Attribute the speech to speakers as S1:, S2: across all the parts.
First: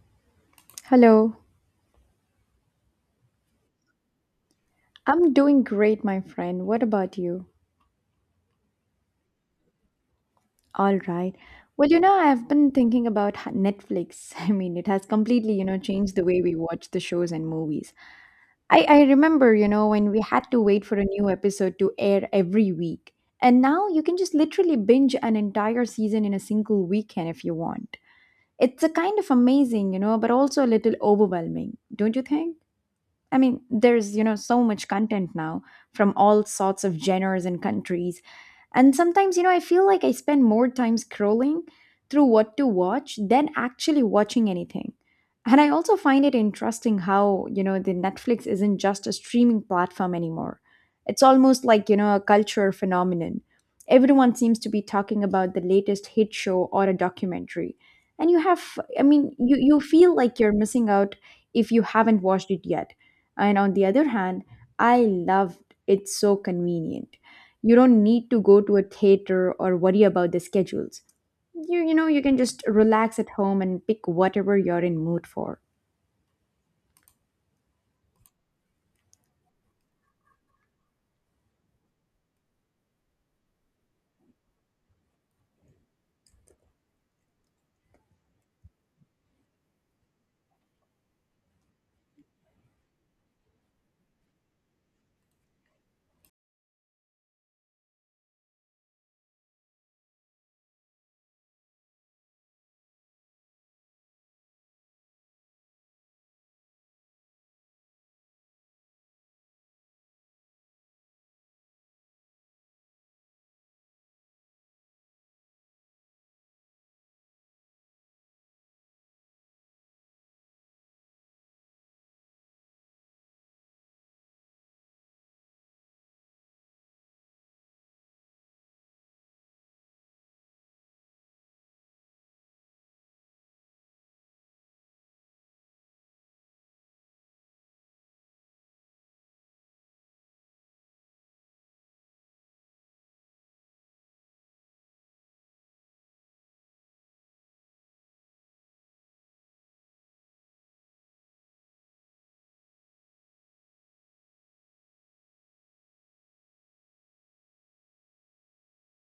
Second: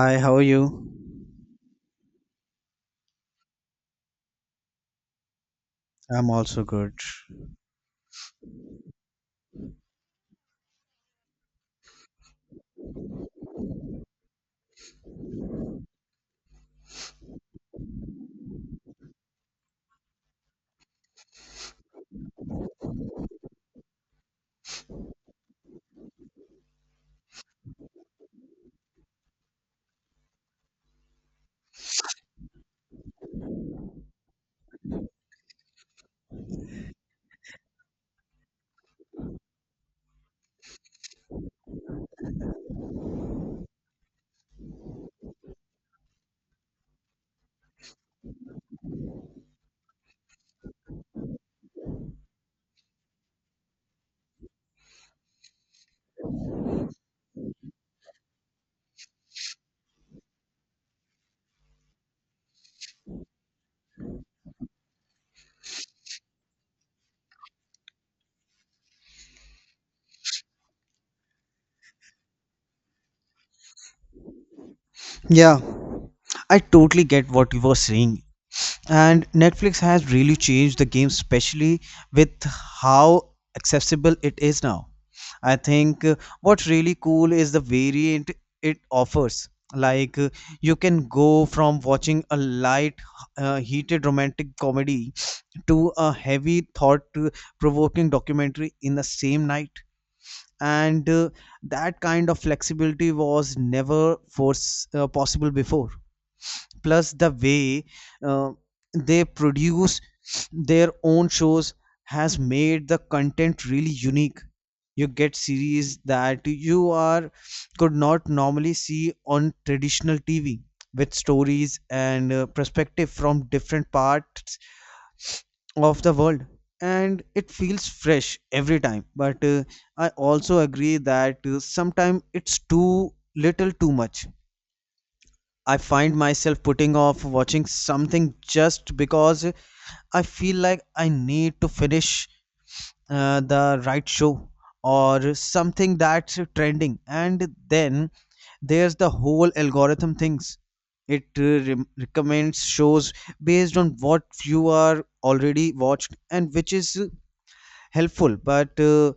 S1: Hi, how are you?
S2: Hello, I'm doing great, my
S1: I'm also
S2: friend. What
S1: good.
S2: about you? All right. Well, I've been thinking about Netflix. I mean, it has completely, changed the way we watch the shows and movies. I remember, when we had to wait for a new episode to air every week. And now you can just literally binge an entire season in a single weekend if you want. It's a kind of amazing, but also a little overwhelming, don't you think? I mean, there's, so much content now from all sorts of genres and countries. And sometimes, I feel like I spend more time scrolling through what to watch than actually watching anything. And I also find it interesting how, the Netflix isn't just a streaming platform anymore. It's almost like, a cultural phenomenon. Everyone seems to be talking about the latest hit show or a documentary. And you have, I mean, you feel like you're missing out if you haven't watched it yet, and on the other hand, I loved it's so convenient. You don't need to go to a theater or worry about the schedules. You can just relax at home and pick whatever you're in mood
S1: Yeah,
S2: for.
S1: I totally get what you were saying. And Netflix has really changed the game, especially with how accessible it is now. I think what's really cool is the variant it offers. Like, you can go from watching a light, heated romantic comedy to a heavy, thought-provoking documentary in the same night. And that kind of flexibility was never force possible before. Plus the way uh, they produce their own shows has made the content really unique. You get series that you are could not normally see on traditional TV, with stories and perspective from different parts of the world, and it feels fresh every time. But I also agree that sometimes it's too little too much. I find myself putting off watching something just because I feel like I need to finish the right show or something that's trending. And then there's the whole algorithm things. It recommends shows based on what you are already watched, and which is helpful. But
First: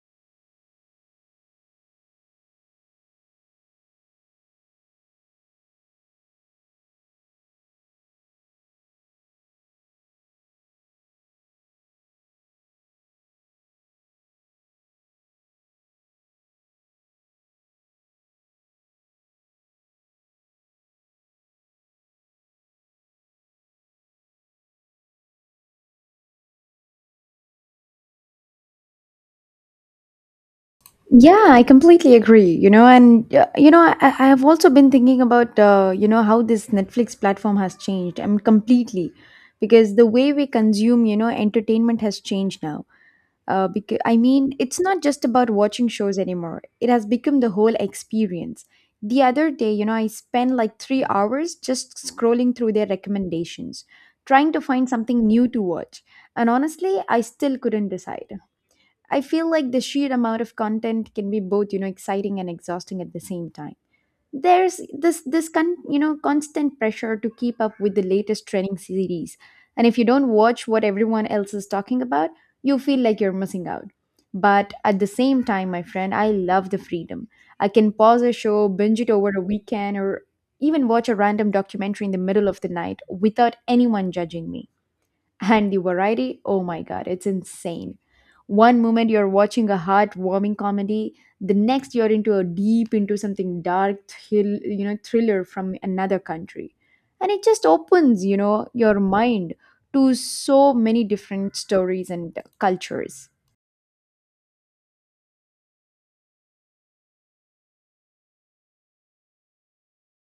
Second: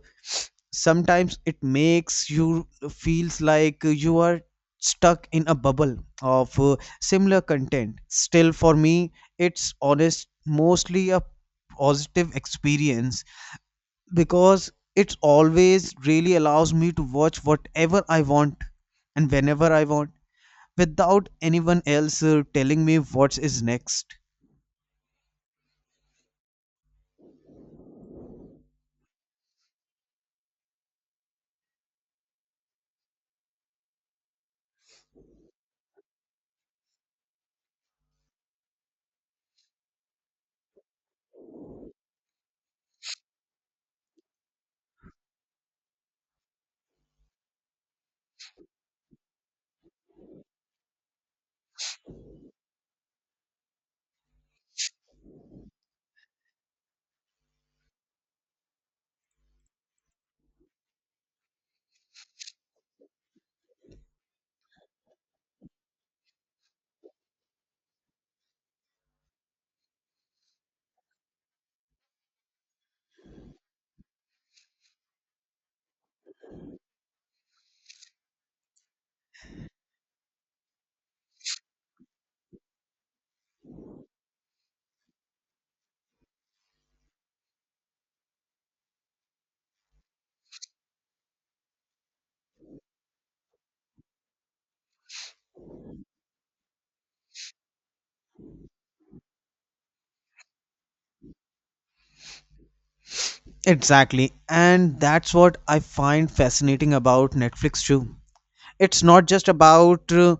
S1: sometimes it makes you feels like you are stuck in a bubble of similar content. Still, for me, it's honest mostly a positive experience because it's always really allows me to watch whatever I want and whenever I want, without anyone else telling me what is next.
S2: Yeah, I completely agree. And I have also been thinking about how this Netflix platform has changed. I mean, completely, because the way we consume, entertainment has changed now. Because I mean, it's not just about watching shows anymore. It has become the whole experience. The other day, I spent like 3 hours just scrolling through their recommendations, trying to find something new to watch. And honestly, I still couldn't decide. I feel like the sheer amount of content can be both, exciting and exhausting at the same time. There's this constant pressure to keep up with the latest trending series, and if you don't watch what everyone else is talking about, you feel like you're missing out. But at the same time, my friend, I love the freedom. I can pause a show, binge it over a weekend, or even watch a random documentary in the middle of the night without anyone judging me. And the variety, oh my god, it's insane. One moment you're watching a heartwarming comedy, the next you're into a deep into something dark, thriller from another country. And it just opens, your mind to so many different stories and cultures.
S1: Exactly, and that's what I find fascinating about Netflix too. It's not just about uh,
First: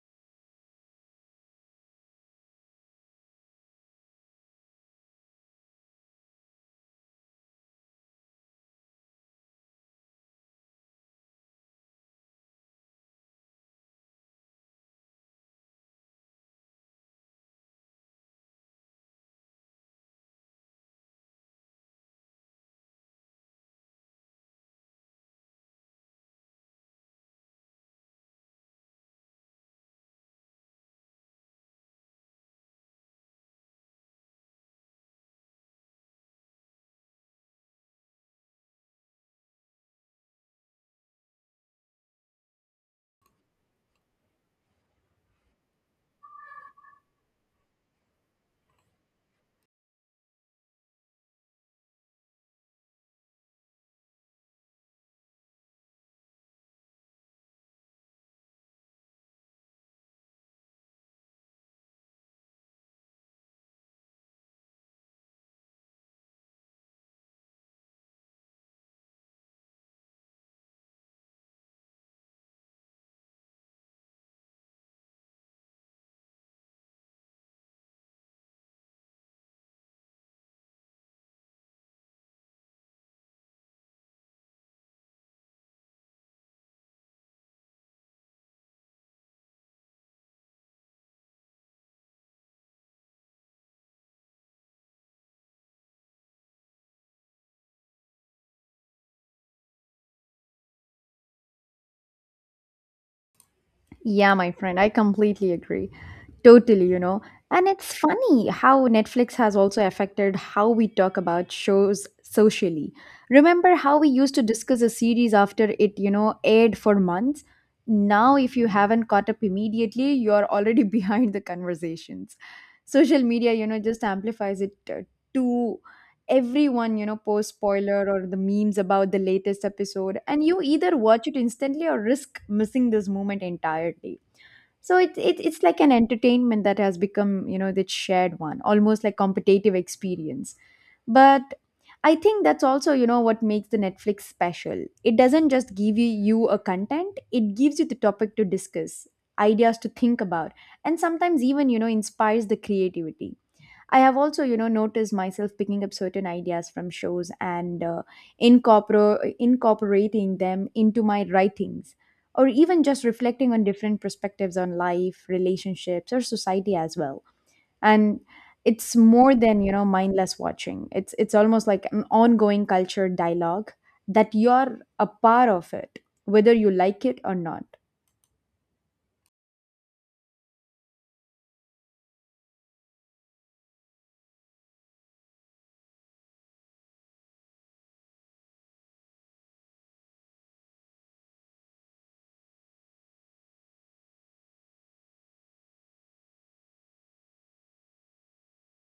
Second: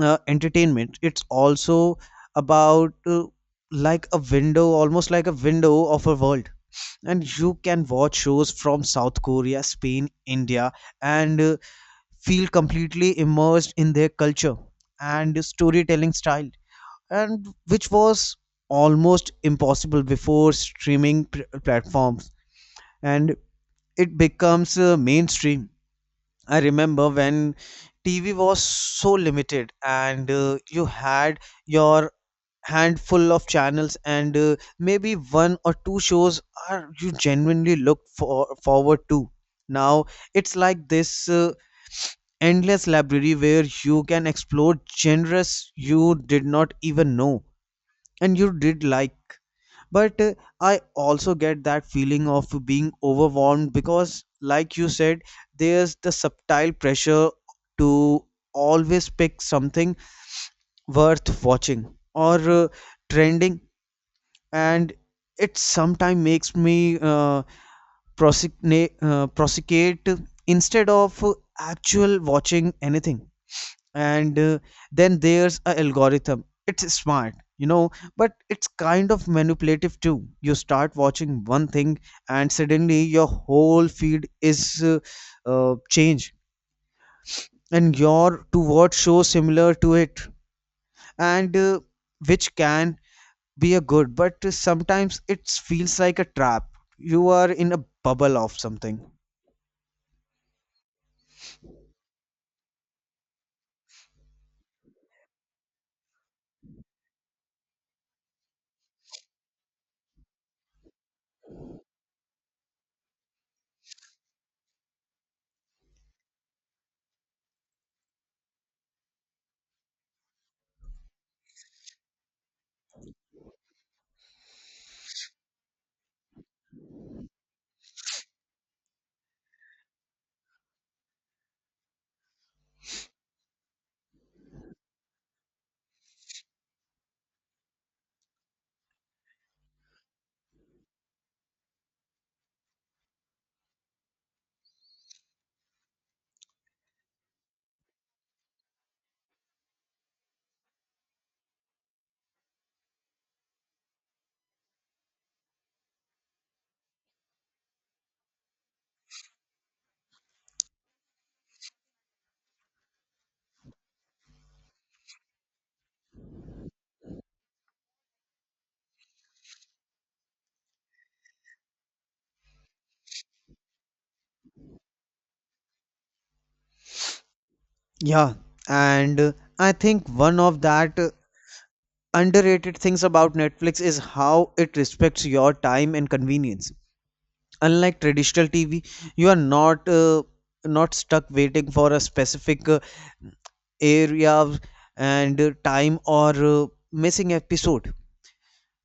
S1: uh, entertainment. It's also about, like a window, almost like a window of a world. And you can watch shows from South Korea, Spain, India, and feel completely immersed in their culture and storytelling style. And which was almost impossible before platforms. And it becomes mainstream. I remember when TV was so limited, and you had your handful of channels, and maybe one or two shows are you genuinely looked for forward to. Now it's like this endless library where you can explore genres you did not even know and you did like. But I also get that feeling of being overwhelmed because, like you said, there's the subtle pressure to always pick something worth watching, or trending. And it sometimes makes me prosecute instead of actual watching anything. And then there's a algorithm. It's smart, you know, but it's kind of manipulative too. You start watching one thing and suddenly your whole feed is changed, and your to watch show similar to it. And which can be a good, but sometimes it feels like a trap. You are in a bubble of something.
S2: Yeah, my friend, I completely agree. Totally. And it's funny how Netflix has also affected how we talk about shows socially. Remember how we used to discuss a series after it, aired for months? Now, if you haven't caught up immediately, you're already behind the conversations. Social media, just amplifies it to everyone. Post spoiler or the memes about the latest episode, and you either watch it instantly or risk missing this moment entirely. So it's like an entertainment that has become, the shared one, almost like competitive experience. But I think that's also, what makes the Netflix special. It doesn't just give you a content, it gives you the topic to discuss, ideas to think about, and sometimes even, inspires the creativity. I have also, noticed myself picking up certain ideas from shows and incorporating them into my writings, or even just reflecting on different perspectives on life, relationships, or society as well. And it's more than, mindless watching. It's almost like an ongoing culture dialogue that you're a part of it, whether you like it or not.
S1: Yeah, and I think one of that underrated things about Netflix is how it respects your time and convenience. Unlike traditional TV, you are not not stuck waiting for a specific area and time, or missing episode.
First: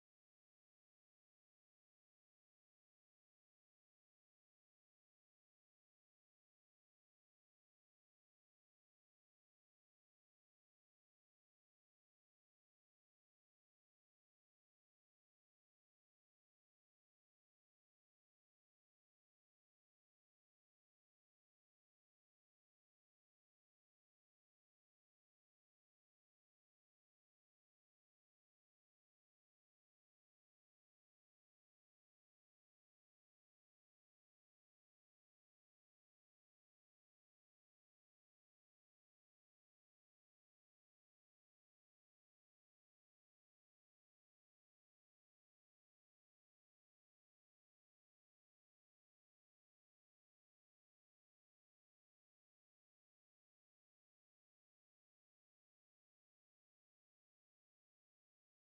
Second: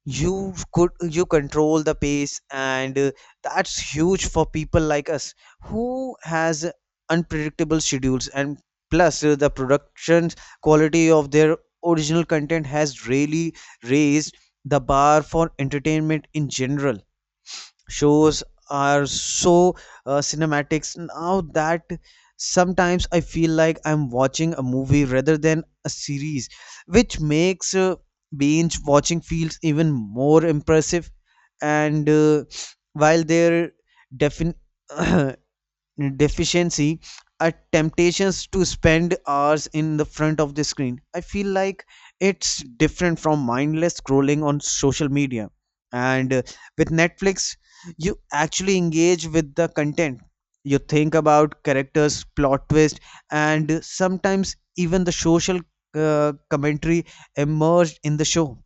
S1: You could you control the pace, and that's huge for people like us who has unpredictable schedules. And plus the production quality of their original content has really raised the bar for entertainment in general. Shows are so cinematics now that sometimes I feel like I'm watching a movie rather than a series, which makes binge watching feels even more impressive. And while there defin deficiency are temptations to spend hours in the front of the screen, I feel like it's different from mindless scrolling on social media. And with Netflix, you actually engage with the content. You think about characters, plot twist, and sometimes even the social commentary emerged in the show.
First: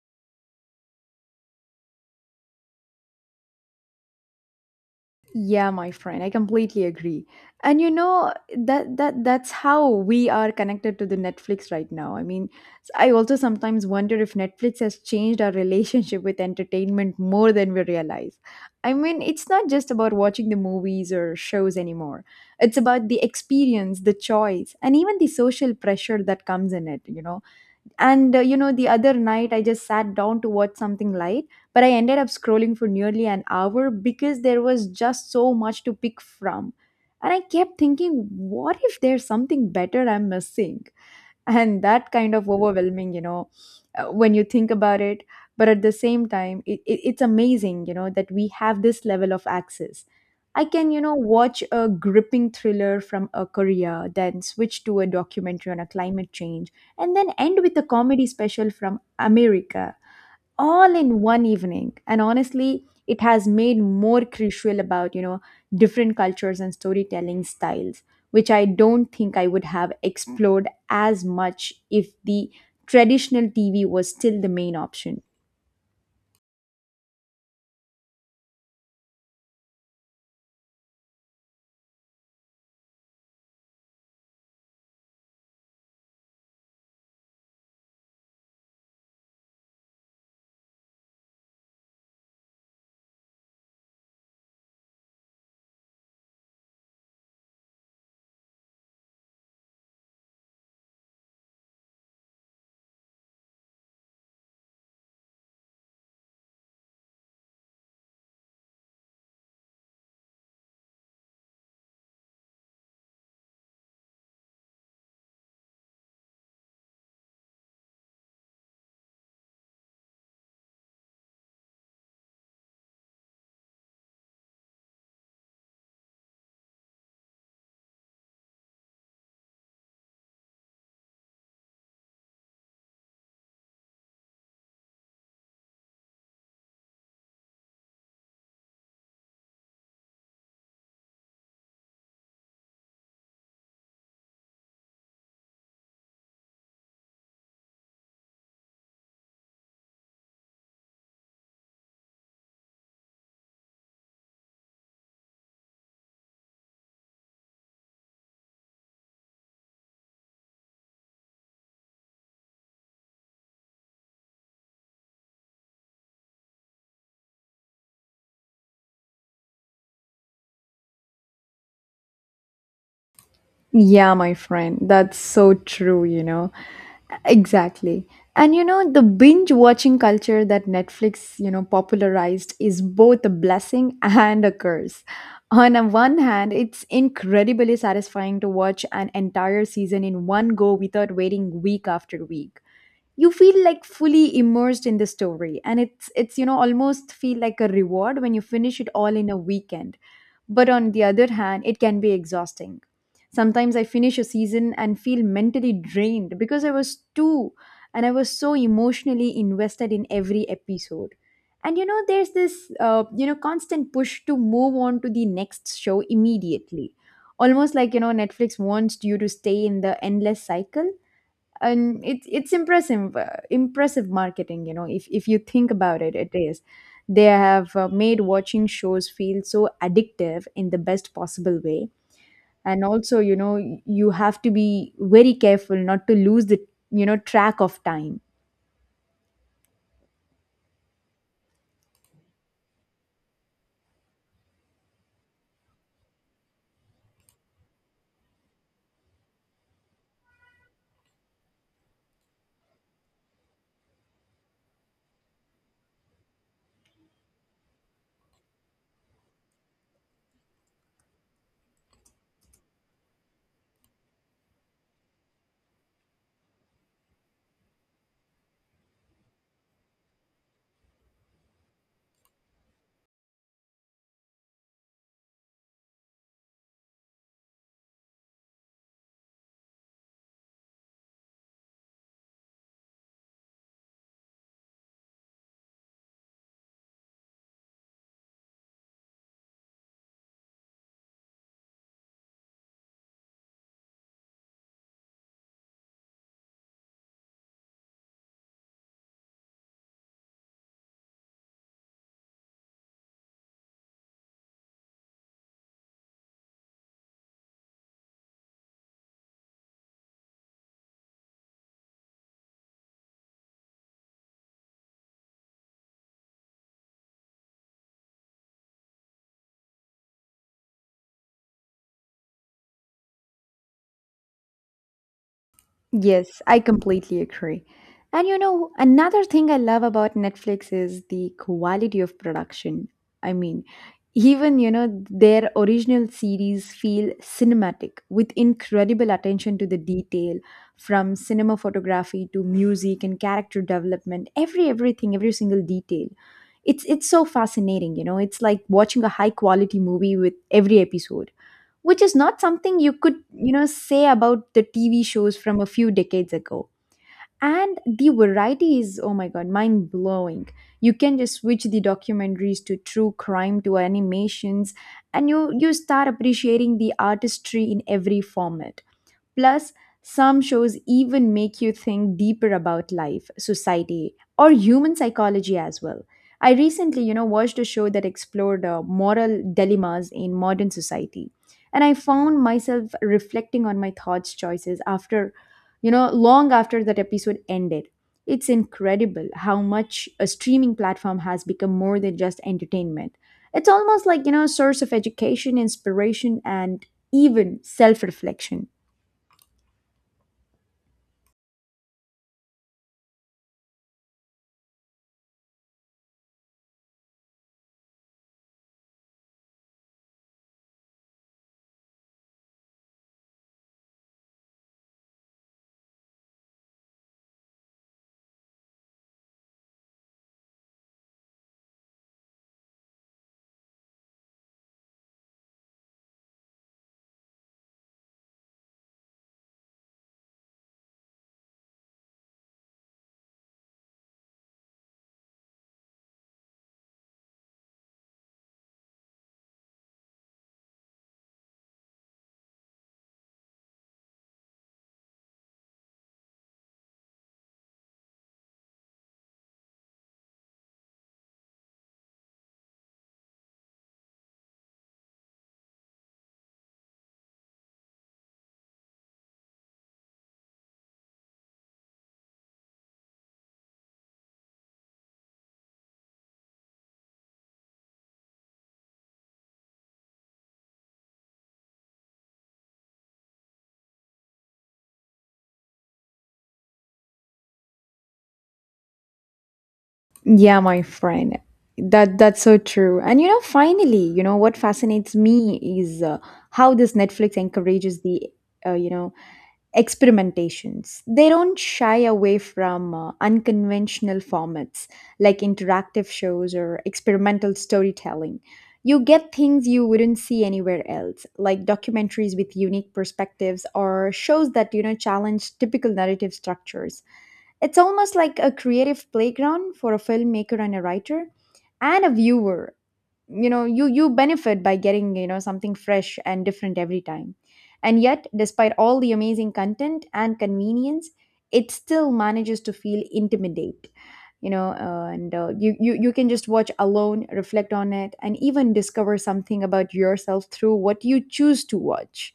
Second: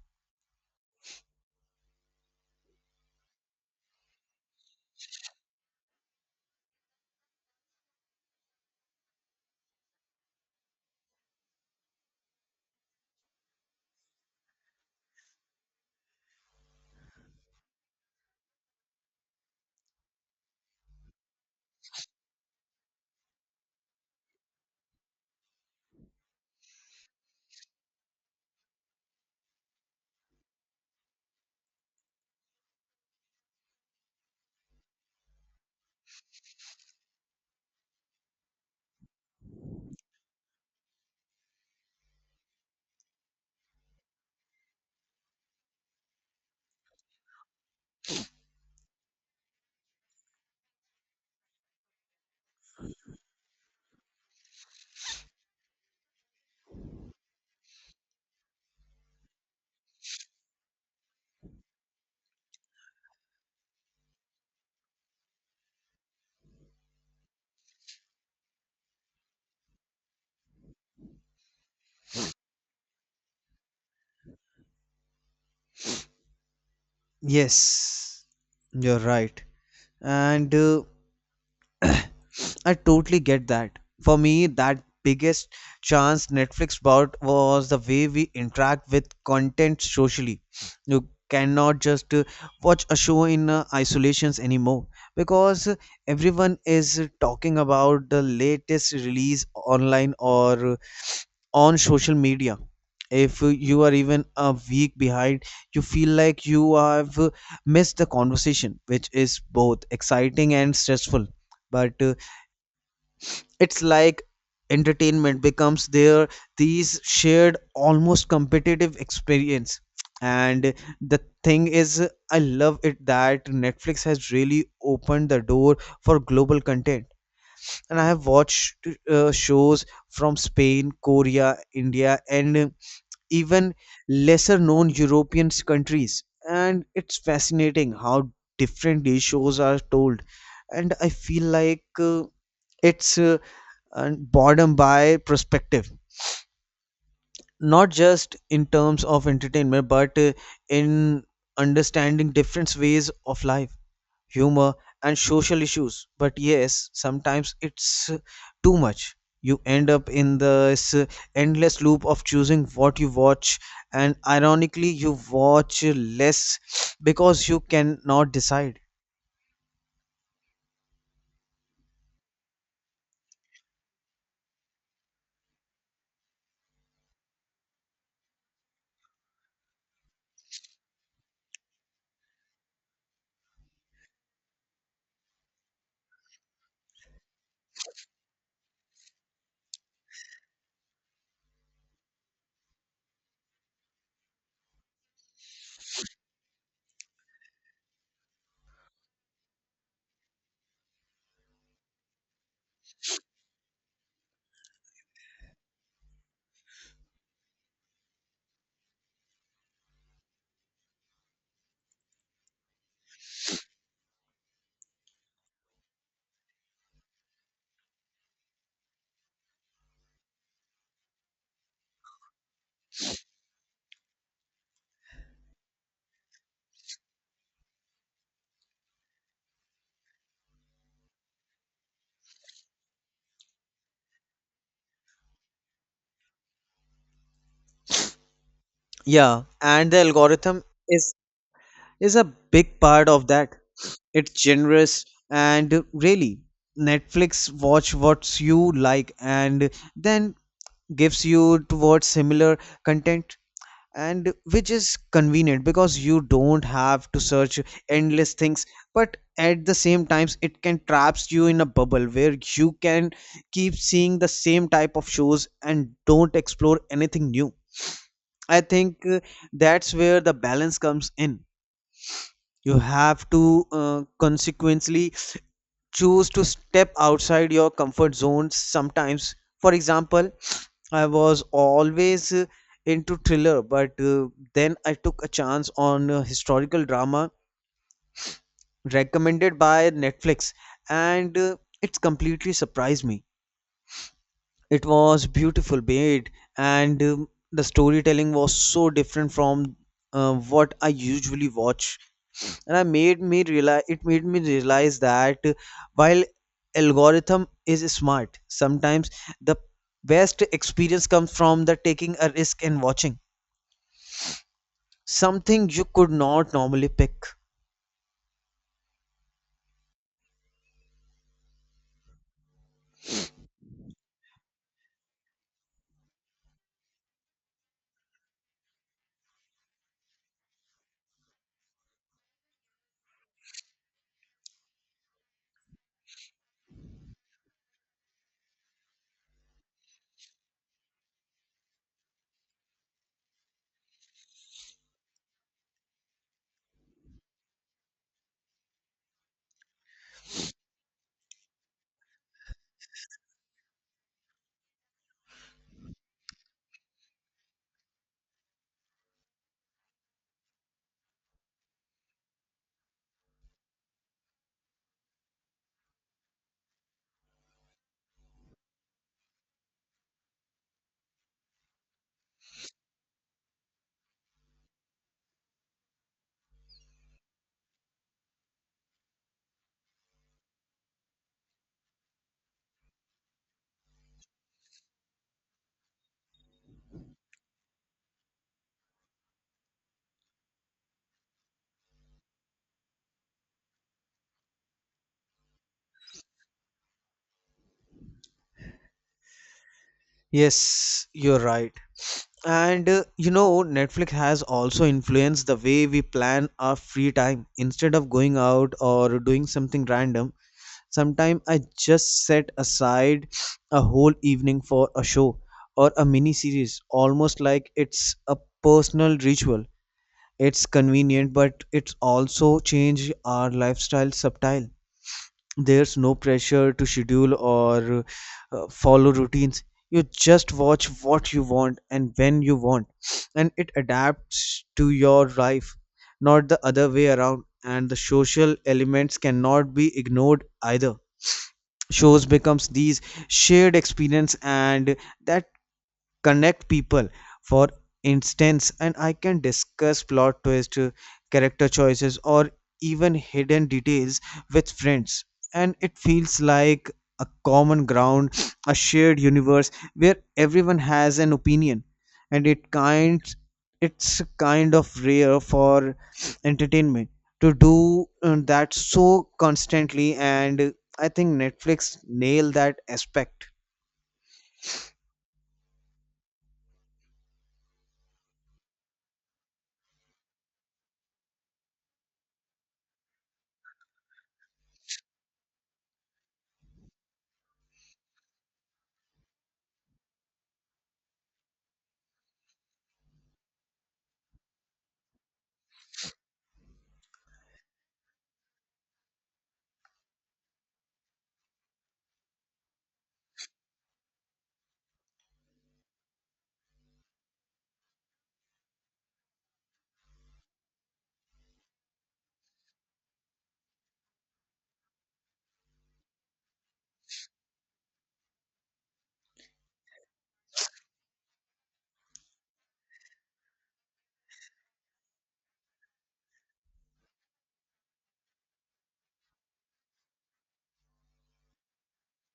S2: Yeah, my friend, I completely agree. And that that's how we are connected to the Netflix right now. I mean, I also sometimes wonder if Netflix has changed our relationship with entertainment more than we realize. I mean, it's not just about watching the movies or shows anymore. It's about the experience, the choice, and even the social pressure that comes in it, and the other night I just sat down to watch something light, but I ended up scrolling for nearly an hour because there was just so much to pick from. And I kept thinking, what if there's something better I'm missing? And that kind of overwhelming, when you think about it. But at the same time, it's amazing, that we have this level of access. I can, watch a gripping thriller from a Korea, then switch to a documentary on a climate change, and then end with a comedy special from America all in one evening. And honestly, it has made more crucial about, different cultures and storytelling styles, which I don't think I would have explored as much if the traditional TV was still the main option.
S1: Yes, you're right. And I totally get that. For me, that biggest chance Netflix brought was the way we interact with content socially. You cannot just watch a show in isolations anymore, because everyone is talking about the latest release online, or on social media. If you are even a week behind, you feel like you have missed the conversation, which is both exciting and stressful. But it's like entertainment becomes their these shared, almost competitive experience. And the thing is, I love it that Netflix has really opened the door for global content. And I have watched shows from Spain, Korea, India, and even lesser known European countries. And it's fascinating how different these shows are told. And I feel like it's and boredom by perspective, not just in terms of entertainment, but in understanding different ways of life, humor, and social issues. But yes, sometimes it's too much. You end up in this endless loop of choosing what you watch, and ironically you watch less because you cannot decide.
S2: Yeah, my friend, that's so true. Exactly. And the binge watching culture that Netflix, popularized is both a blessing and a curse. On a one hand, it's incredibly satisfying to watch an entire season in one go without waiting week after week. You feel like fully immersed in the story, and it's, almost feel like a reward when you finish it all in a weekend. But on the other hand, it can be exhausting. Sometimes I finish a season and feel mentally drained because I was too, and I was so emotionally invested in every episode. And, there's this constant push to move on to the next show immediately, almost like, Netflix wants you to stay in the endless cycle. And it's impressive, impressive marketing, if you think about it, it is. They have made watching shows feel so addictive in the best possible way. And also, you have to be very careful not to lose the, track of time.
S1: Yeah, and the algorithm is a big part of that. It's generous, and really Netflix watch what you like and then gives you towards similar content, and which is convenient because you don't have to search endless things. But at the same times it can traps you in a bubble where you can keep seeing the same type of shows and don't explore anything new. I think that's where the balance comes in. You have to uh, consequently choose to step outside your comfort zones sometimes. For example, I was always into thriller, but then I took a chance on historical drama recommended by Netflix, and it's completely surprised me. It was beautiful made, and the storytelling was so different from what I usually watch. And I made me realize it made me realize that while algorithm is smart, sometimes the best experience comes from the taking a risk and watching something you could not normally pick.
S2: Yes, I completely agree. And, another thing I love about Netflix is the quality of production. I mean, even, their original series feel cinematic with incredible attention to the detail, from cinema photography to music and character development, everything, every single detail. It's so fascinating. It's like watching a high quality movie with every episode, which is not something you could, say about the TV shows from a few decades ago. And the variety is, oh my god, mind blowing. You can just switch the documentaries to true crime to animations, and you start appreciating the artistry in every format. Plus, some shows even make you think deeper about life, society, or human psychology as well. I recently, watched a show that explored moral dilemmas in modern society, and I found myself reflecting on my thoughts choices after, long after that episode ended. It's incredible how much a streaming platform has become more than just entertainment. It's almost like, a source of education, inspiration, and even self reflection.
S1: Yes, you're right. And you know, Netflix has also influenced the way we plan our free time. Instead of going out or doing something random, sometimes I just set aside a whole evening for a show or a mini series, almost like it's a personal ritual. It's convenient, but it's also changed our lifestyle subtle. There's no pressure to schedule or follow routines. You just watch what you want and when you want, and it adapts to your life, not the other way around. And the social elements cannot be ignored either. Shows becomes these shared experience, and that connect people. For instance, and I can discuss plot twist, character choices, or even hidden details with friends. And it feels like a common ground, a shared universe where everyone has an opinion. And it's kind of rare for entertainment to do that so constantly. And I think Netflix nailed that aspect.
S2: Yeah, my friend. That's so true. And, finally, what fascinates me is, how this Netflix encourages the uh, you know experimentations. They don't shy away from unconventional formats like interactive shows or experimental storytelling. You get things you wouldn't see anywhere else, like documentaries with unique perspectives or shows that, challenge typical narrative structures. It's almost like a creative playground for a filmmaker and a writer and a viewer. You benefit by getting, something fresh and different every time. And yet, despite all the amazing content and convenience, it still manages to feel intimidate. You know, and you, you you can just watch alone, reflect on it, and even discover something about yourself through what you choose to watch.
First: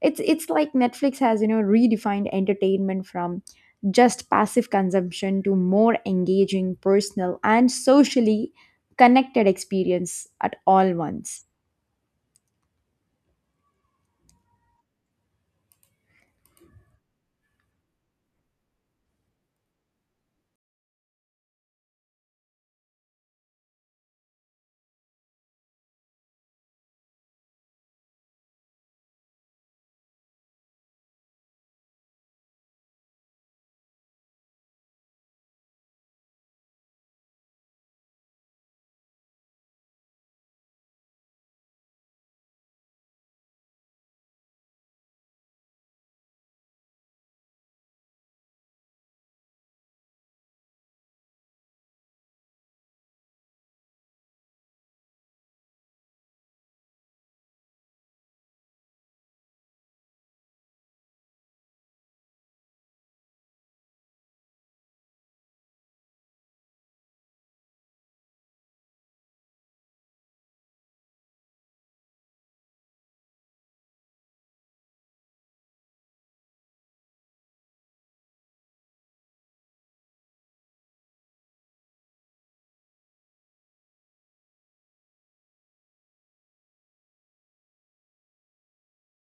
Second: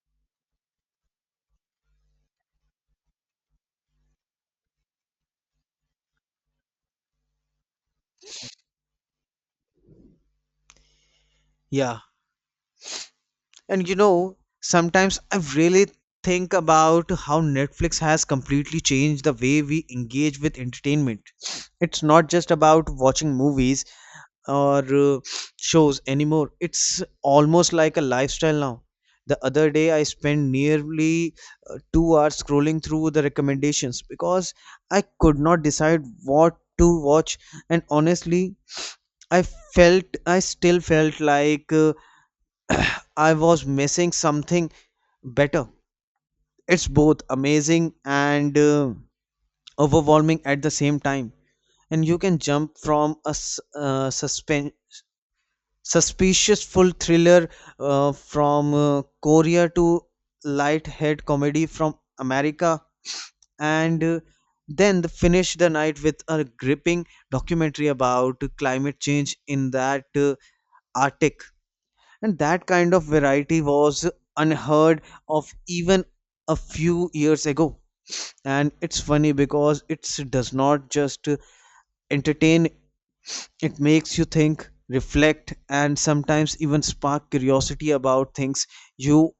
S2: It's like Netflix has, redefined entertainment from just passive consumption to more engaging, personal and socially connected experience at all once.
S1: Yeah. And you know, sometimes I really think about how Netflix has completely changed the way we engage with entertainment. It's not just about watching movies or shows anymore. It's almost like a lifestyle now. The other day, I spent nearly 2 hours scrolling through the recommendations because I could not decide what to watch, and honestly, I I still felt like I was missing something better. It's both amazing and overwhelming at the same time. And you can jump from a suspicious full thriller from Korea, to light-head comedy from America, and then finish the night with a gripping documentary about climate change in that Arctic. And that kind of variety was unheard of even a few years ago. And it's funny because it does not just entertain. It makes you think, reflect, and sometimes even spark curiosity about things you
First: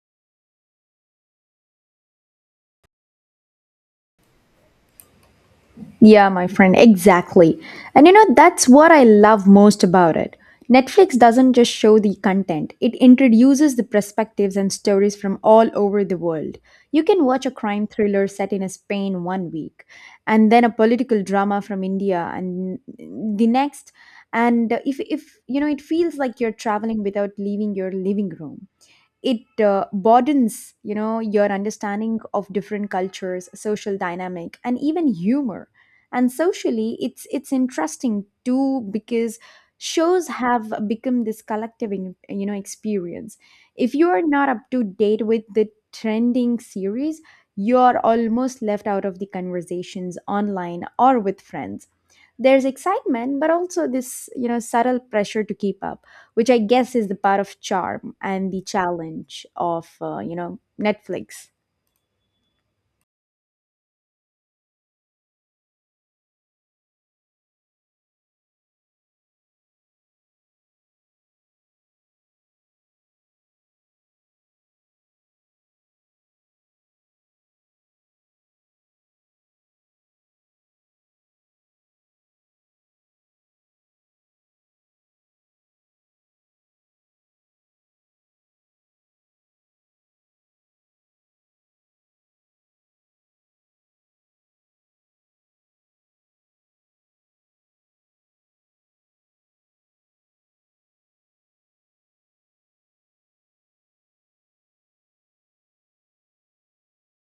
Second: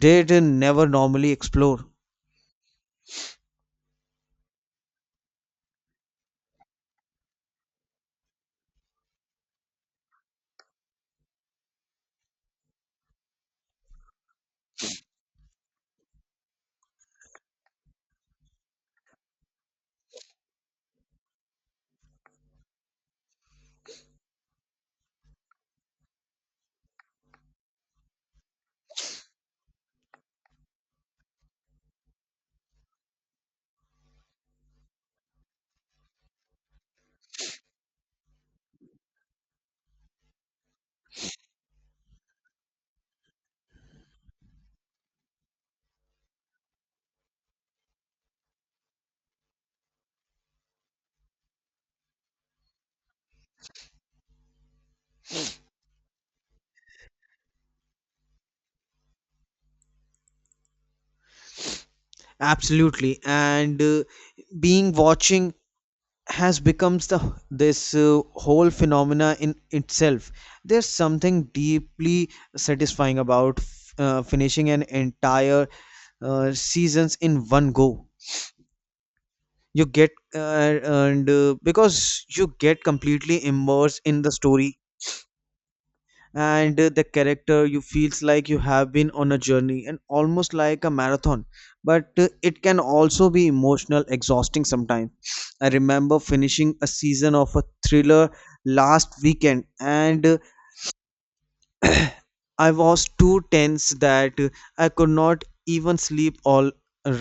S1: did never normally explore.
S2: Yeah, my friend, exactly. And, that's what I love most about it. Netflix doesn't just show the content, it introduces the perspectives and stories from all over the world. You can watch a crime thriller set in Spain one week, and then a political drama from India, and the next. And if it feels like you're traveling without leaving your living room. It broadens your understanding of different cultures, social dynamic, and even humor. And socially, it's interesting too, because shows have become this collective experience. If you are not up to date with the trending series, you're almost left out of the conversations online or with friends. There's excitement, but also this subtle pressure to keep up, which I guess is the part of charm and the challenge of Netflix.
S1: Absolutely. And being watching has becomes the this whole phenomena in itself. There's something deeply satisfying about finishing an entire seasons in one go. You get and Because you get completely immersed in the story, and the character. You feels like you have been on a journey, and almost like a marathon. But it can also be emotional exhausting sometimes. I remember finishing a season of a thriller last weekend, and I was too tense that I could not even sleep all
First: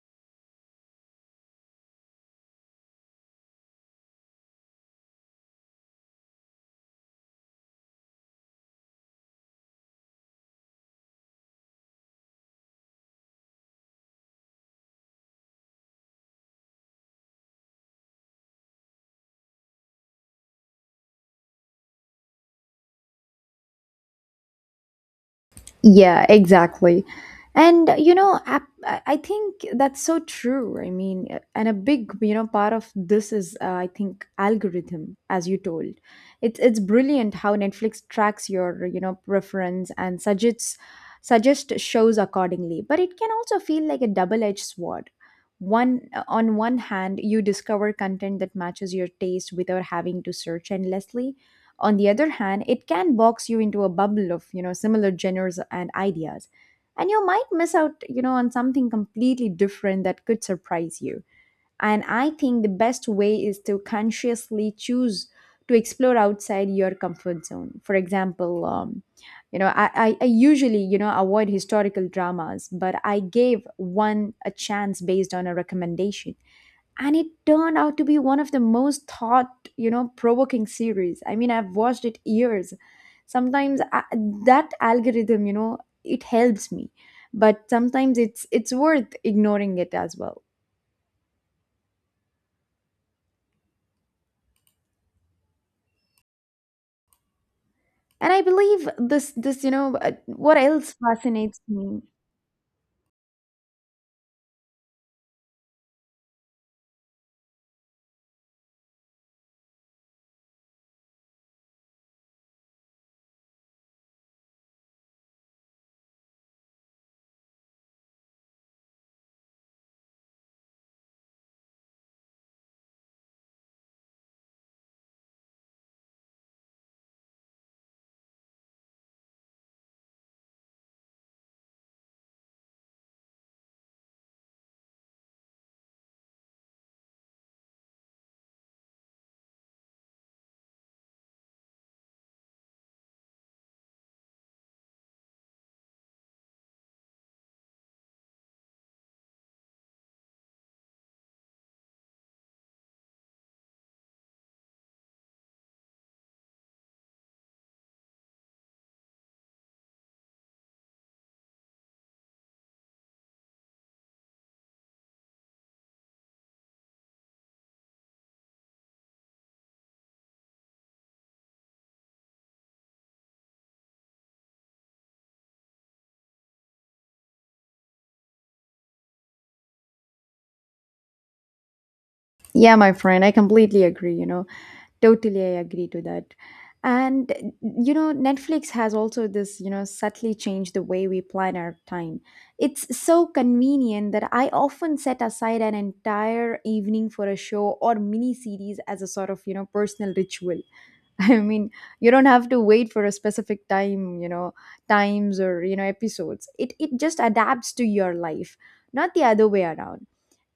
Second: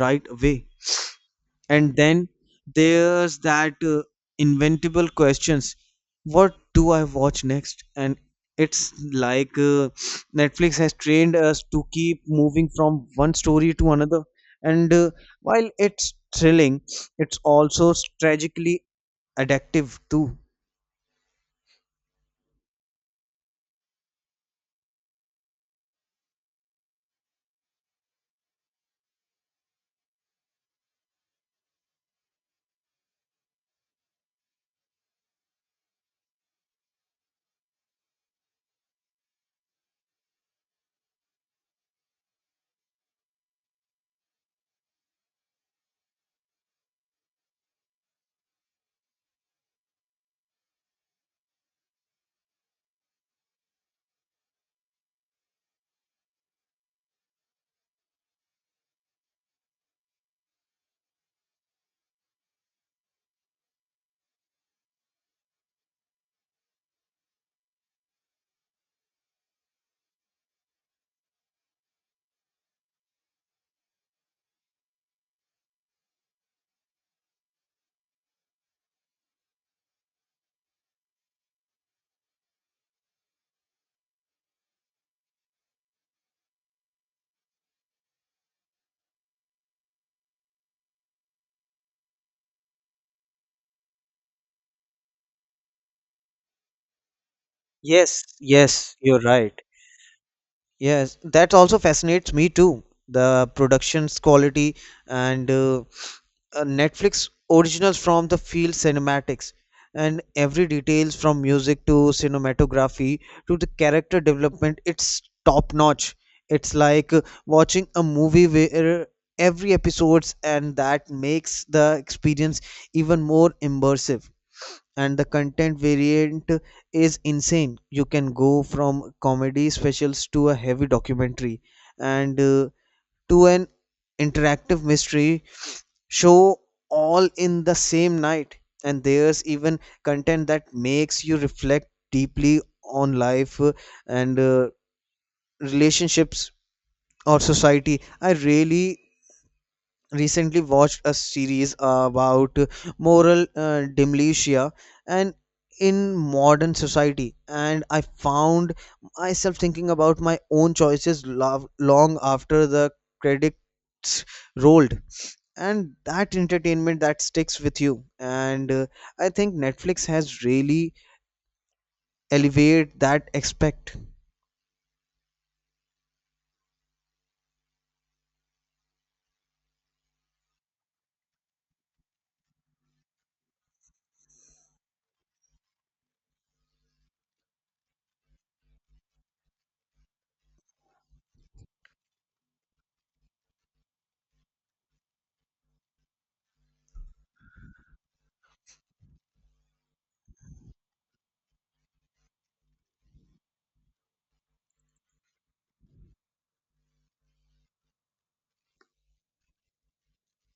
S1: right away. And then there's that inventable questions. What do I watch next? And it's like Netflix has trained us to keep moving from one story to another. And while it's thrilling, it's also tragically addictive too.
S2: Yeah, exactly. And I think that's so true. I mean, and a big, you know, part of this is I think algorithm, as you told. It's brilliant how Netflix tracks your, you know, preference and suggest shows accordingly. But it can also feel like a double-edged sword. One on one hand, you discover content that matches your taste without having to search endlessly. On the other hand, it can box you into a bubble of, you know, similar genres and ideas. And you might miss out, you know, on something completely different that could surprise you. And I think the best way is to consciously choose to explore outside your comfort zone. For example, I usually, you know, avoid historical dramas, but I gave one a chance based on a recommendation, and it turned out to be one of the most thought, you know, provoking series I mean I've watched it years. Sometimes I, that algorithm, you know, it helps me, but sometimes it's worth ignoring it as well.
S1: Yes,
S2: And I believe
S1: yes, you're
S2: this
S1: right.
S2: this you know, what else
S1: Yes, that
S2: fascinates
S1: also
S2: me.
S1: fascinates me too. The production's quality, and Netflix originals from the field cinematics, and every details from music to cinematography to the character development, it's top notch. It's like watching a movie where every episodes, and that makes the experience even more immersive. And the content variant is insane. You can go from comedy specials to a heavy documentary, and to an interactive mystery show all in the same night. And there's even content that makes you reflect deeply on life and relationships or society. I really recently watched a series about moral diminution and in modern society, and I found myself thinking about my own choices long after the credits rolled. And that entertainment that sticks with you, and I think Netflix has really elevated that aspect.
S2: Yeah, my friend, I completely agree, you know. Totally, I agree to that. And you know, Netflix has also this, you know, subtly changed the way we plan our time. It's so convenient that I often set aside an entire evening for a show or mini series as a sort of, you know, personal ritual. I mean, you don't have to wait for a specific time, you know, times or, you know, episodes. It just adapts to your life, not the other way around.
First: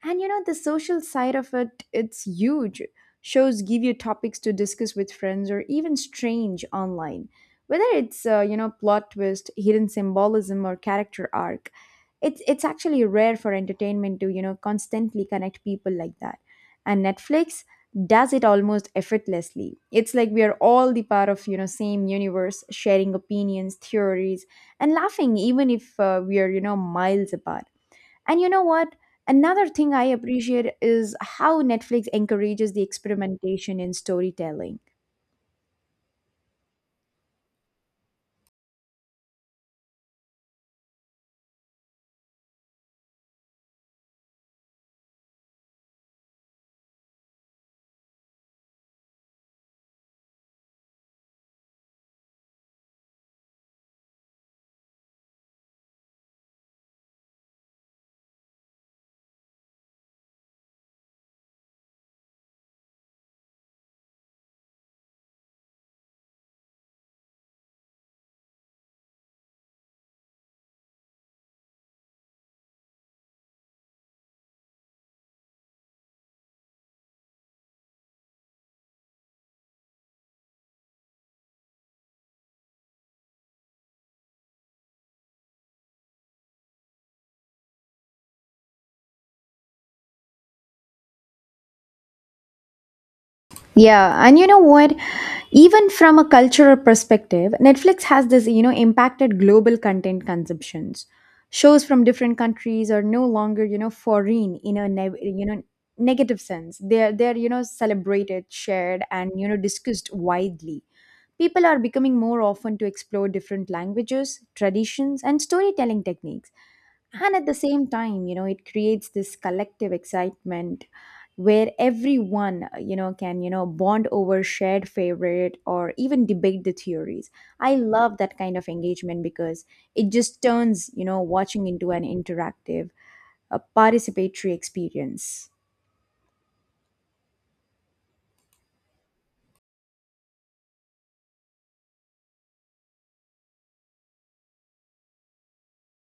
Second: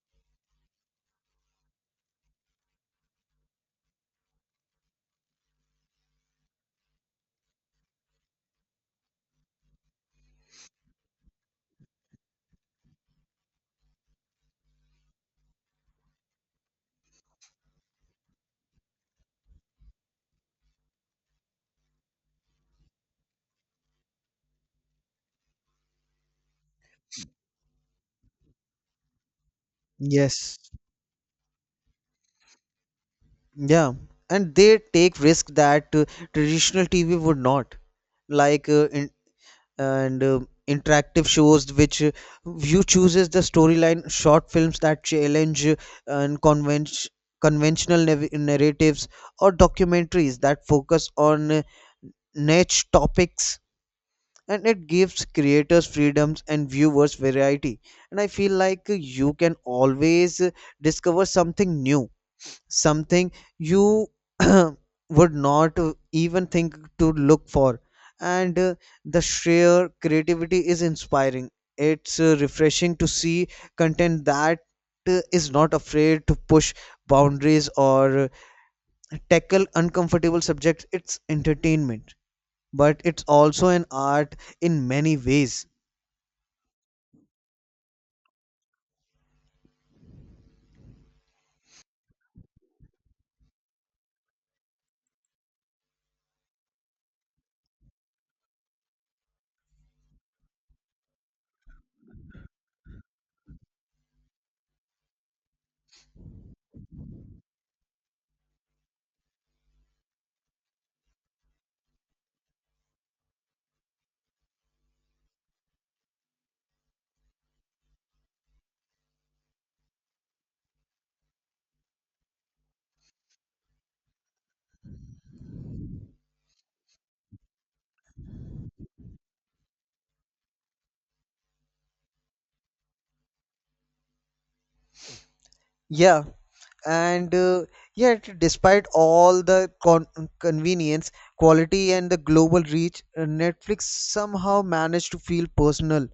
S2: And you know, the social side of it, it's huge. Shows give you topics to discuss with friends or even strange online. Whether it's, you know, plot twist, hidden symbolism or character arc, it's actually rare for entertainment to, you know, constantly connect people like that. And Netflix does it almost effortlessly. It's like we are all the part of, you know, same universe, sharing opinions, theories, and laughing even if we are, you know, miles apart. And you know what, another thing I
S1: Yes.
S2: appreciate is how Netflix encourages the experimentation
S1: Yeah.
S2: in
S1: And they
S2: storytelling.
S1: take risk that traditional TV would not, like in and interactive shows which you chooses the storyline, short films that challenge and convention conventional narratives, or documentaries that focus on niche topics. And it gives creators freedoms and viewers variety. And I feel like you can always discover something new, something you would not even think to look for. And the sheer creativity is inspiring. It's refreshing to see content that is not afraid to push boundaries or tackle uncomfortable subjects. It's entertainment, but it's also an art in many ways.
S2: Yeah, and you know what? Even from a cultural perspective, Netflix has this, you know, impacted global content consumptions. Shows from different countries are no longer, you know, foreign in a negative sense. They're you know celebrated, shared, and you know discussed widely. People are becoming more often to explore different languages, traditions, and storytelling techniques. And at the same time, you know, it creates this collective excitement where everyone, you know, can, you know, bond over shared favorite or even debate the theories. I love that kind of engagement because it just turns, you know, watching into an interactive, a participatory experience.
S1: Yeah. And yet despite all the convenience, quality and the global reach, Netflix somehow managed to feel personal.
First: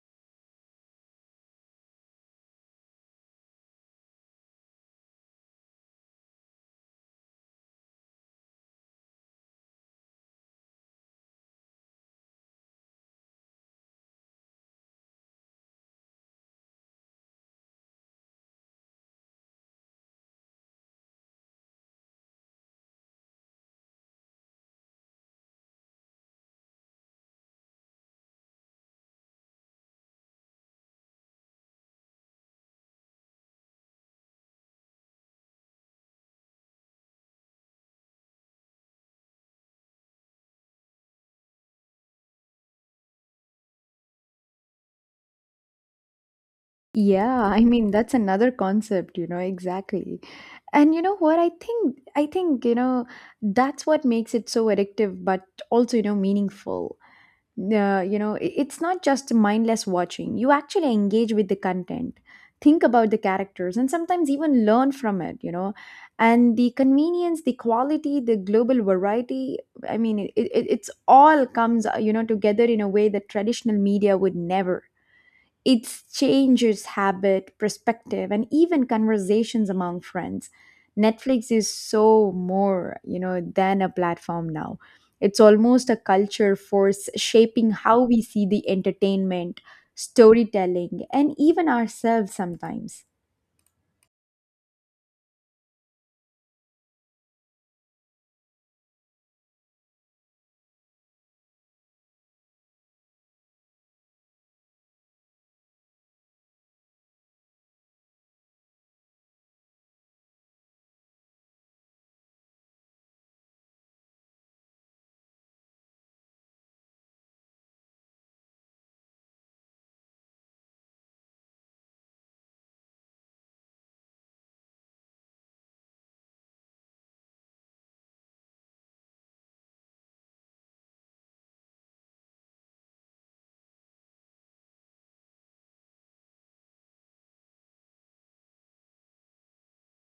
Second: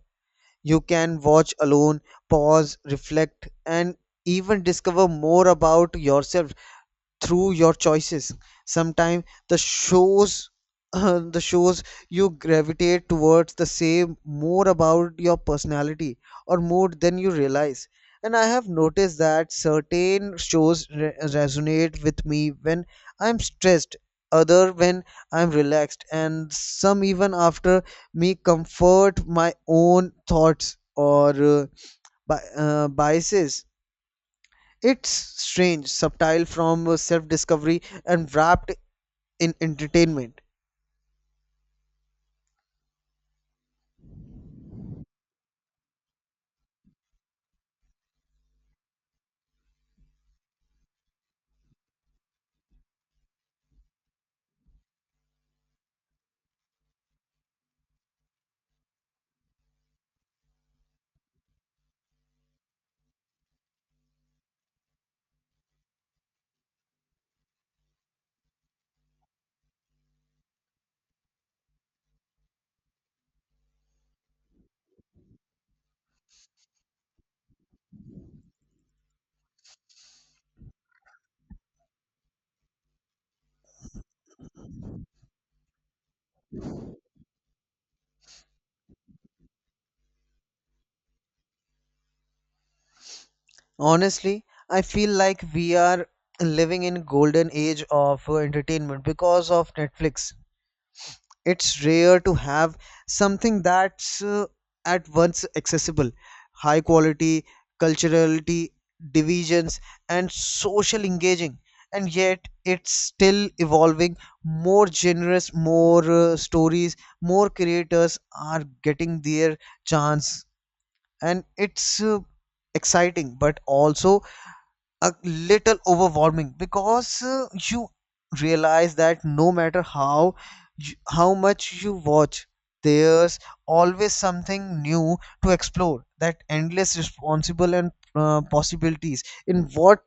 S1: You can watch alone, pause, reflect and even discover more about yourself through your choices. Sometimes the shows the shows you gravitate towards the same more about your personality or mood than you realize. And I have noticed that certain shows resonate with me when I'm stressed, other when I'm relaxed, and some even after me comfort my own thoughts or biases. It's strange, subtle from self discovery and wrapped in entertainment.
S2: Yeah, I mean that's another concept, you know, exactly. And you know what, I think, you know, that's what makes it so addictive, but also, you know, meaningful. You know, it's not just mindless watching. You actually engage with the content, think about the characters, and sometimes even learn from it, you know. And the convenience, the quality, the global variety, I mean it's all comes you know, together in a way that traditional media would never. It changes habit, perspective, and even conversations among friends. Netflix is so more, you know, than a platform now. It's almost a culture force shaping how we see the entertainment, storytelling, and even ourselves sometimes.
S1: Honestly, I feel like we are living in golden age of entertainment because of Netflix. It's rare to have something that's at once accessible, high quality, culturality, divisions and social engaging. And yet it's still evolving, more generous, more stories, more creators are getting their chance. And it's exciting but also a little overwhelming, because you realize that no matter how how much you watch, there's always something new to explore. That endless responsible and possibilities in what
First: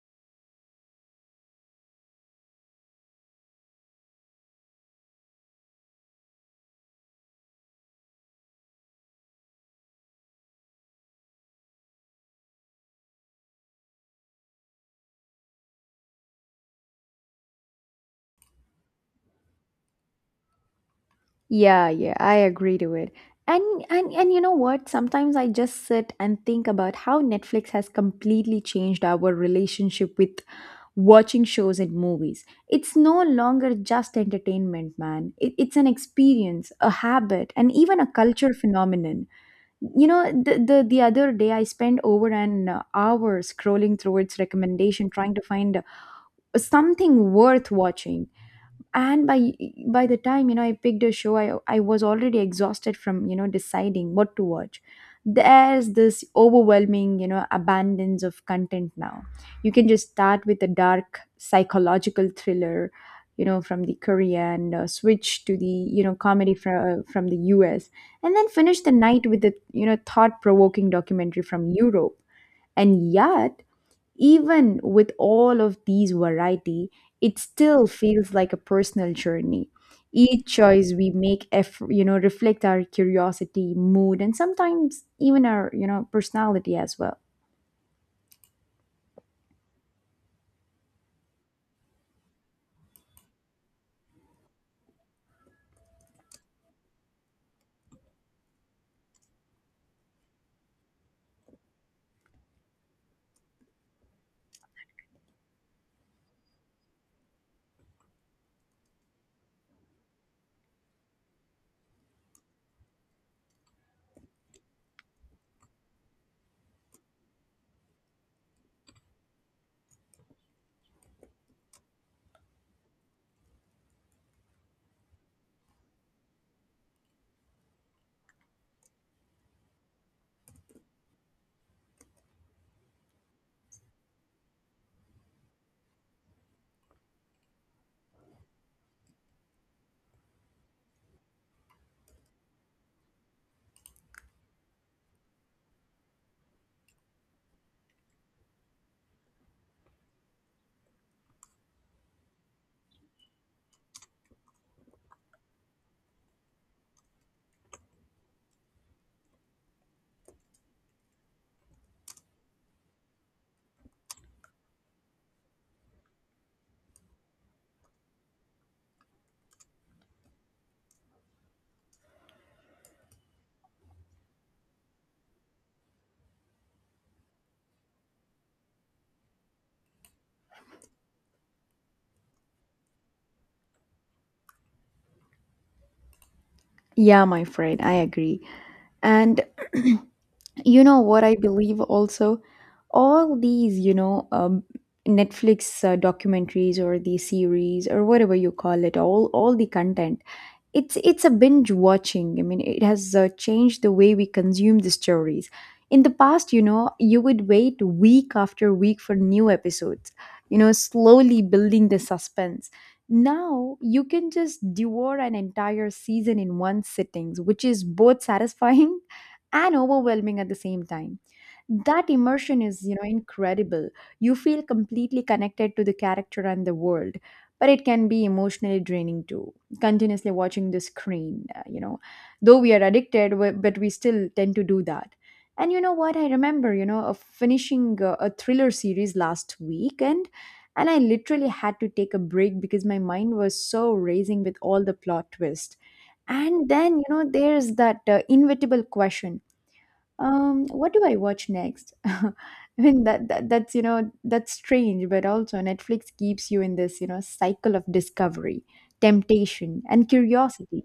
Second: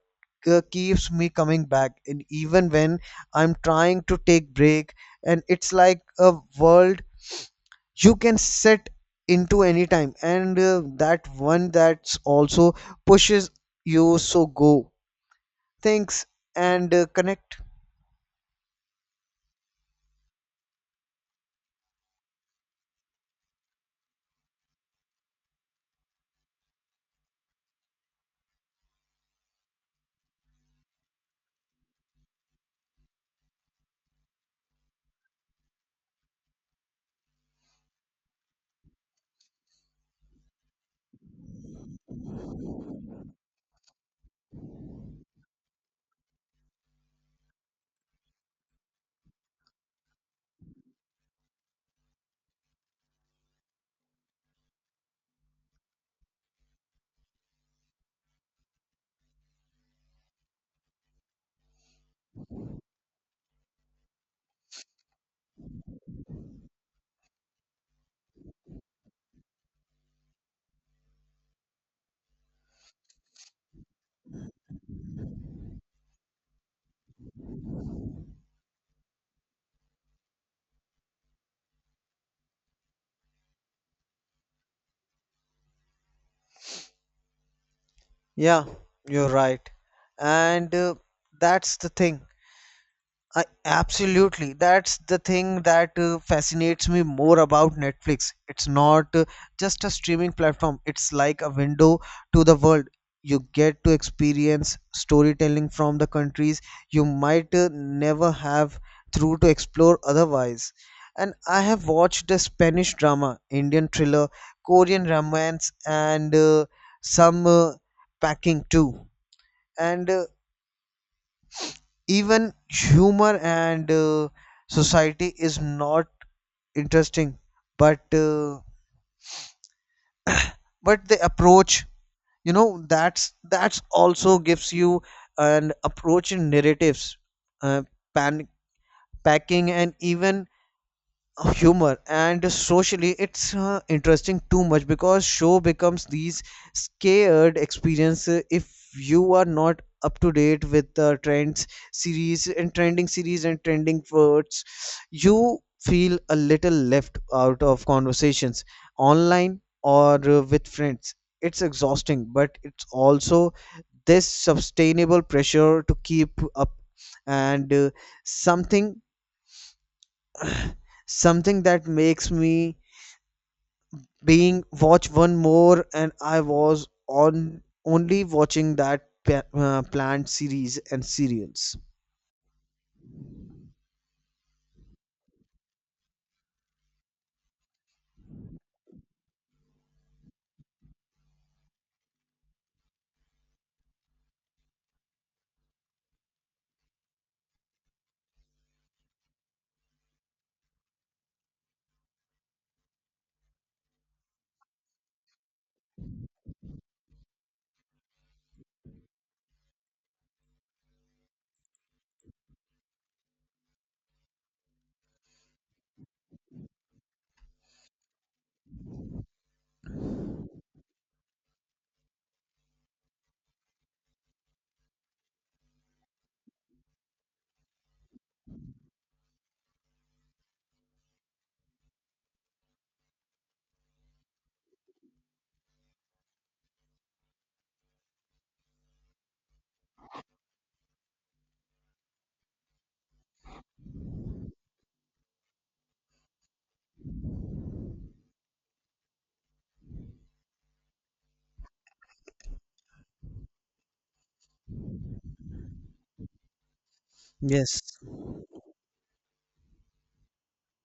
S1: keeps me coming back. And even when I'm trying to take break, and it's like a world you can set into any time. And that one, that's also pushes you so go things and connect.
S2: Yeah, yeah, I agree to it. And you know what? Sometimes I just sit and think about how Netflix has completely changed our relationship with watching shows and movies. It's no longer just entertainment, man. It's an experience, a habit, and even a culture phenomenon. You know, the other day I spent over an hour scrolling through its recommendation, trying to find something worth watching. And by the time, you know, I picked a show, I was already exhausted from, you know, deciding what to watch. There's this overwhelming, you know, abundance of content now. You can just start with a dark psychological thriller, you know, from the Korean, switch to the, you know, comedy from the US, and then finish the night with a, you know, thought provoking documentary from Europe. And yet, even with all of these variety, it still feels like a personal journey. Each choice we make, you know, reflect our curiosity, mood, and sometimes even our, you know, personality as well.
S1: Yeah, you're right. And that's the thing. I, absolutely. That's the thing that fascinates me more about Netflix. It's not just a streaming platform, it's like a window to the world. You get to experience storytelling from the countries you might never have through to explore otherwise. And I have watched the Spanish drama, Indian thriller, Korean romance, and some packing too. And even humor and society is not interesting, but uh, but the approach, you know, that's also gives you an approach in narratives, uh, pan- packing, and even humor and socially it's interesting too much, because show becomes these scared experience. Uh, if you are not up to date with the trends series and trending words, you feel a little left out of conversations online or with friends. It's exhausting, but it's also this sustainable pressure to keep up. And something something that makes me being watch one more. And I was on only watching that planned series and serials.
S2: Yeah, my friend, I agree. And you know what, I believe also, all these, you know, Netflix documentaries or the series or whatever you call it, all the content, it's a binge watching. I mean, it has changed the way we consume the stories. In the past, you know, you would wait week after week for new episodes, you know, slowly building the suspense. Now you can just devour an entire season in one sittings, which is both satisfying and overwhelming at the same time. That immersion is, you know, incredible. You feel completely connected to the character and the world, but it can be emotionally draining too, continuously watching the screen, you know, though we are addicted, but we still tend to do that. And you know what, I remember, you know, of finishing a thriller series last weekend, and I literally had to take a break because my mind was so racing with all the plot twists. And then, you know, there's that inevitable question, what do I watch next? I mean that's you know, that's strange, but also Netflix keeps you in this, you know, cycle
S1: Yes.
S2: of discovery, temptation, and curiosity,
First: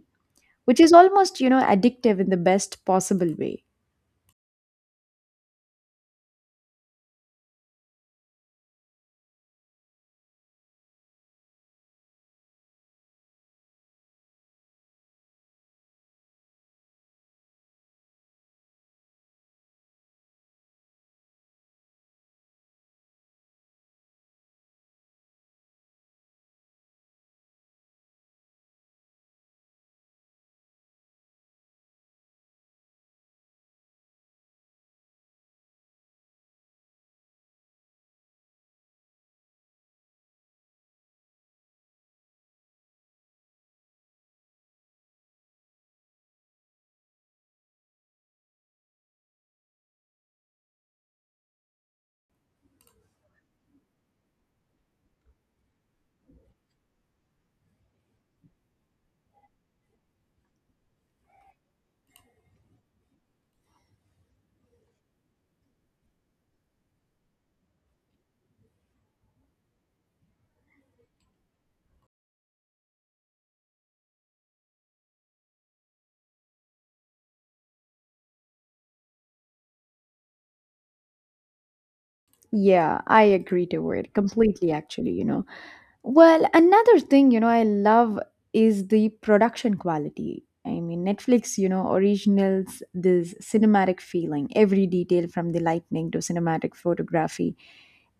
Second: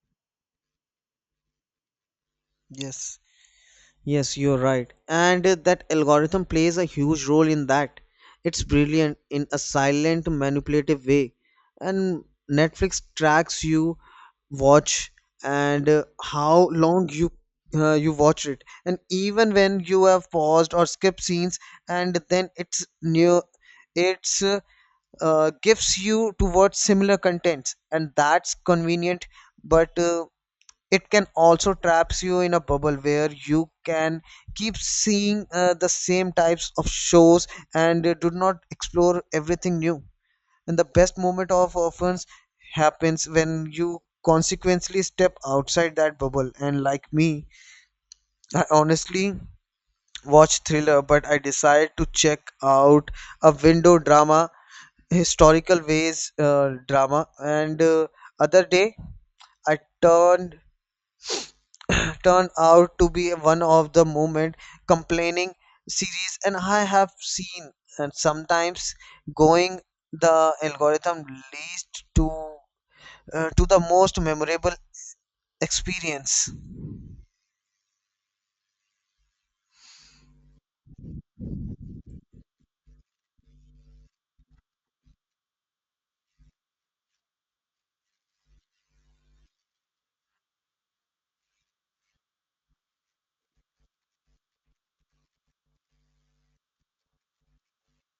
S2: which is almost, you know, addictive in the best
S1: Yes.
S2: possible way.
S1: Yes, you're right. And that algorithm plays a huge role in that. It's brilliant in a silent manipulative way. And Netflix tracks you watch, and how long you you watch it, and even when you have paused or skipped scenes. And then it's new, it's gives you towards similar contents, and that's convenient. But it can also traps you in a bubble where you can keep seeing the same types of shows, and do not explore everything new. And the best moment of offense happens when you consequently step outside that bubble. And like me, I honestly watch thriller, but I decide to check out a window drama, historical ways drama, and other day, I turned out to be one of the moment complaining series and I have seen, and sometimes going the algorithm least to the most memorable experience.
S2: Yeah, I agree to it completely. Actually, you know. Well, another thing, you know, I love is the production quality. I mean, Netflix, you know, originals, this cinematic feeling, every detail from the lightning to cinematic photography,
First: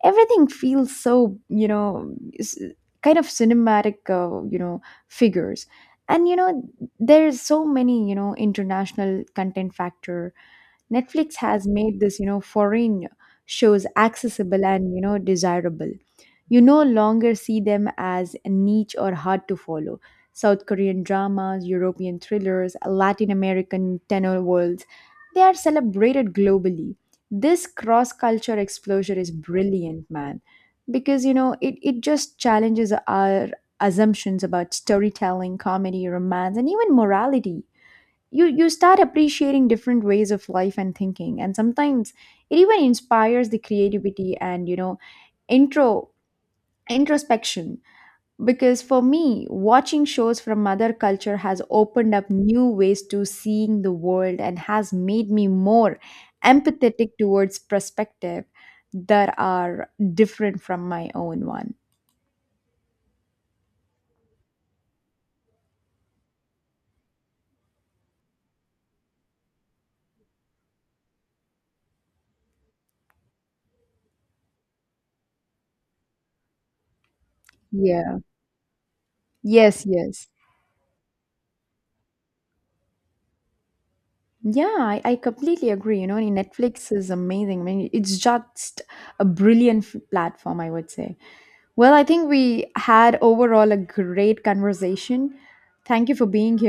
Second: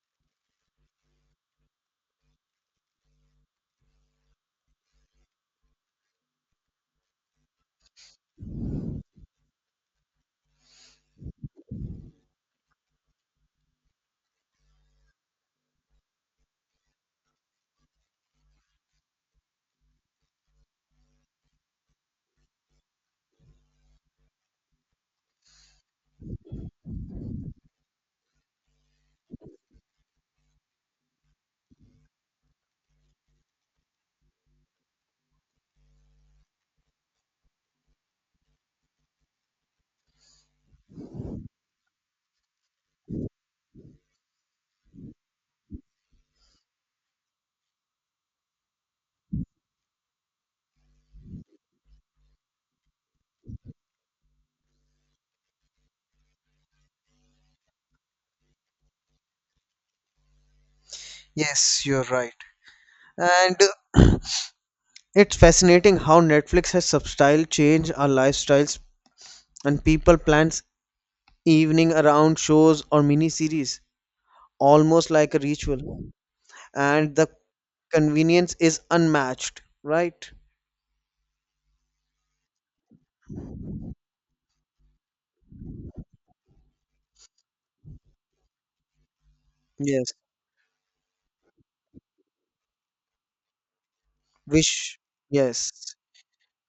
S2: everything feels so, you know, kind of cinematic, you know, figures. And, you know, there's so many, you know, international content factor. Netflix has made this, you know, foreign shows accessible and, you know, desirable. You no longer see them as niche or hard to follow. South Korean dramas, European thrillers, Latin American tenor worlds, they are celebrated globally. This cross culture exposure is brilliant, man, because you know it just challenges our assumptions about storytelling, comedy, romance, and even morality. You start appreciating different ways of life and thinking, and sometimes it even inspires the creativity and, you know, intro introspection. Because for me, watching shows from other culture has opened up new ways to seeing the world, and has made me more empathetic towards perspective that are different from my own one.
S1: Yes, you're right. And uh, it's fascinating how Netflix has substyle changed our lifestyles, and people plans evening around shows or mini series, almost like a ritual. And the
S2: Yeah,
S1: convenience is unmatched,
S2: yes, yes.
S1: right?
S2: Yeah, I completely agree. You know, and Netflix is amazing. I mean, it's just a brilliant
S1: Yes.
S2: platform, I would say. Well, I think we had overall a great
S1: Wish.
S2: conversation.
S1: Yes.
S2: Thank you for being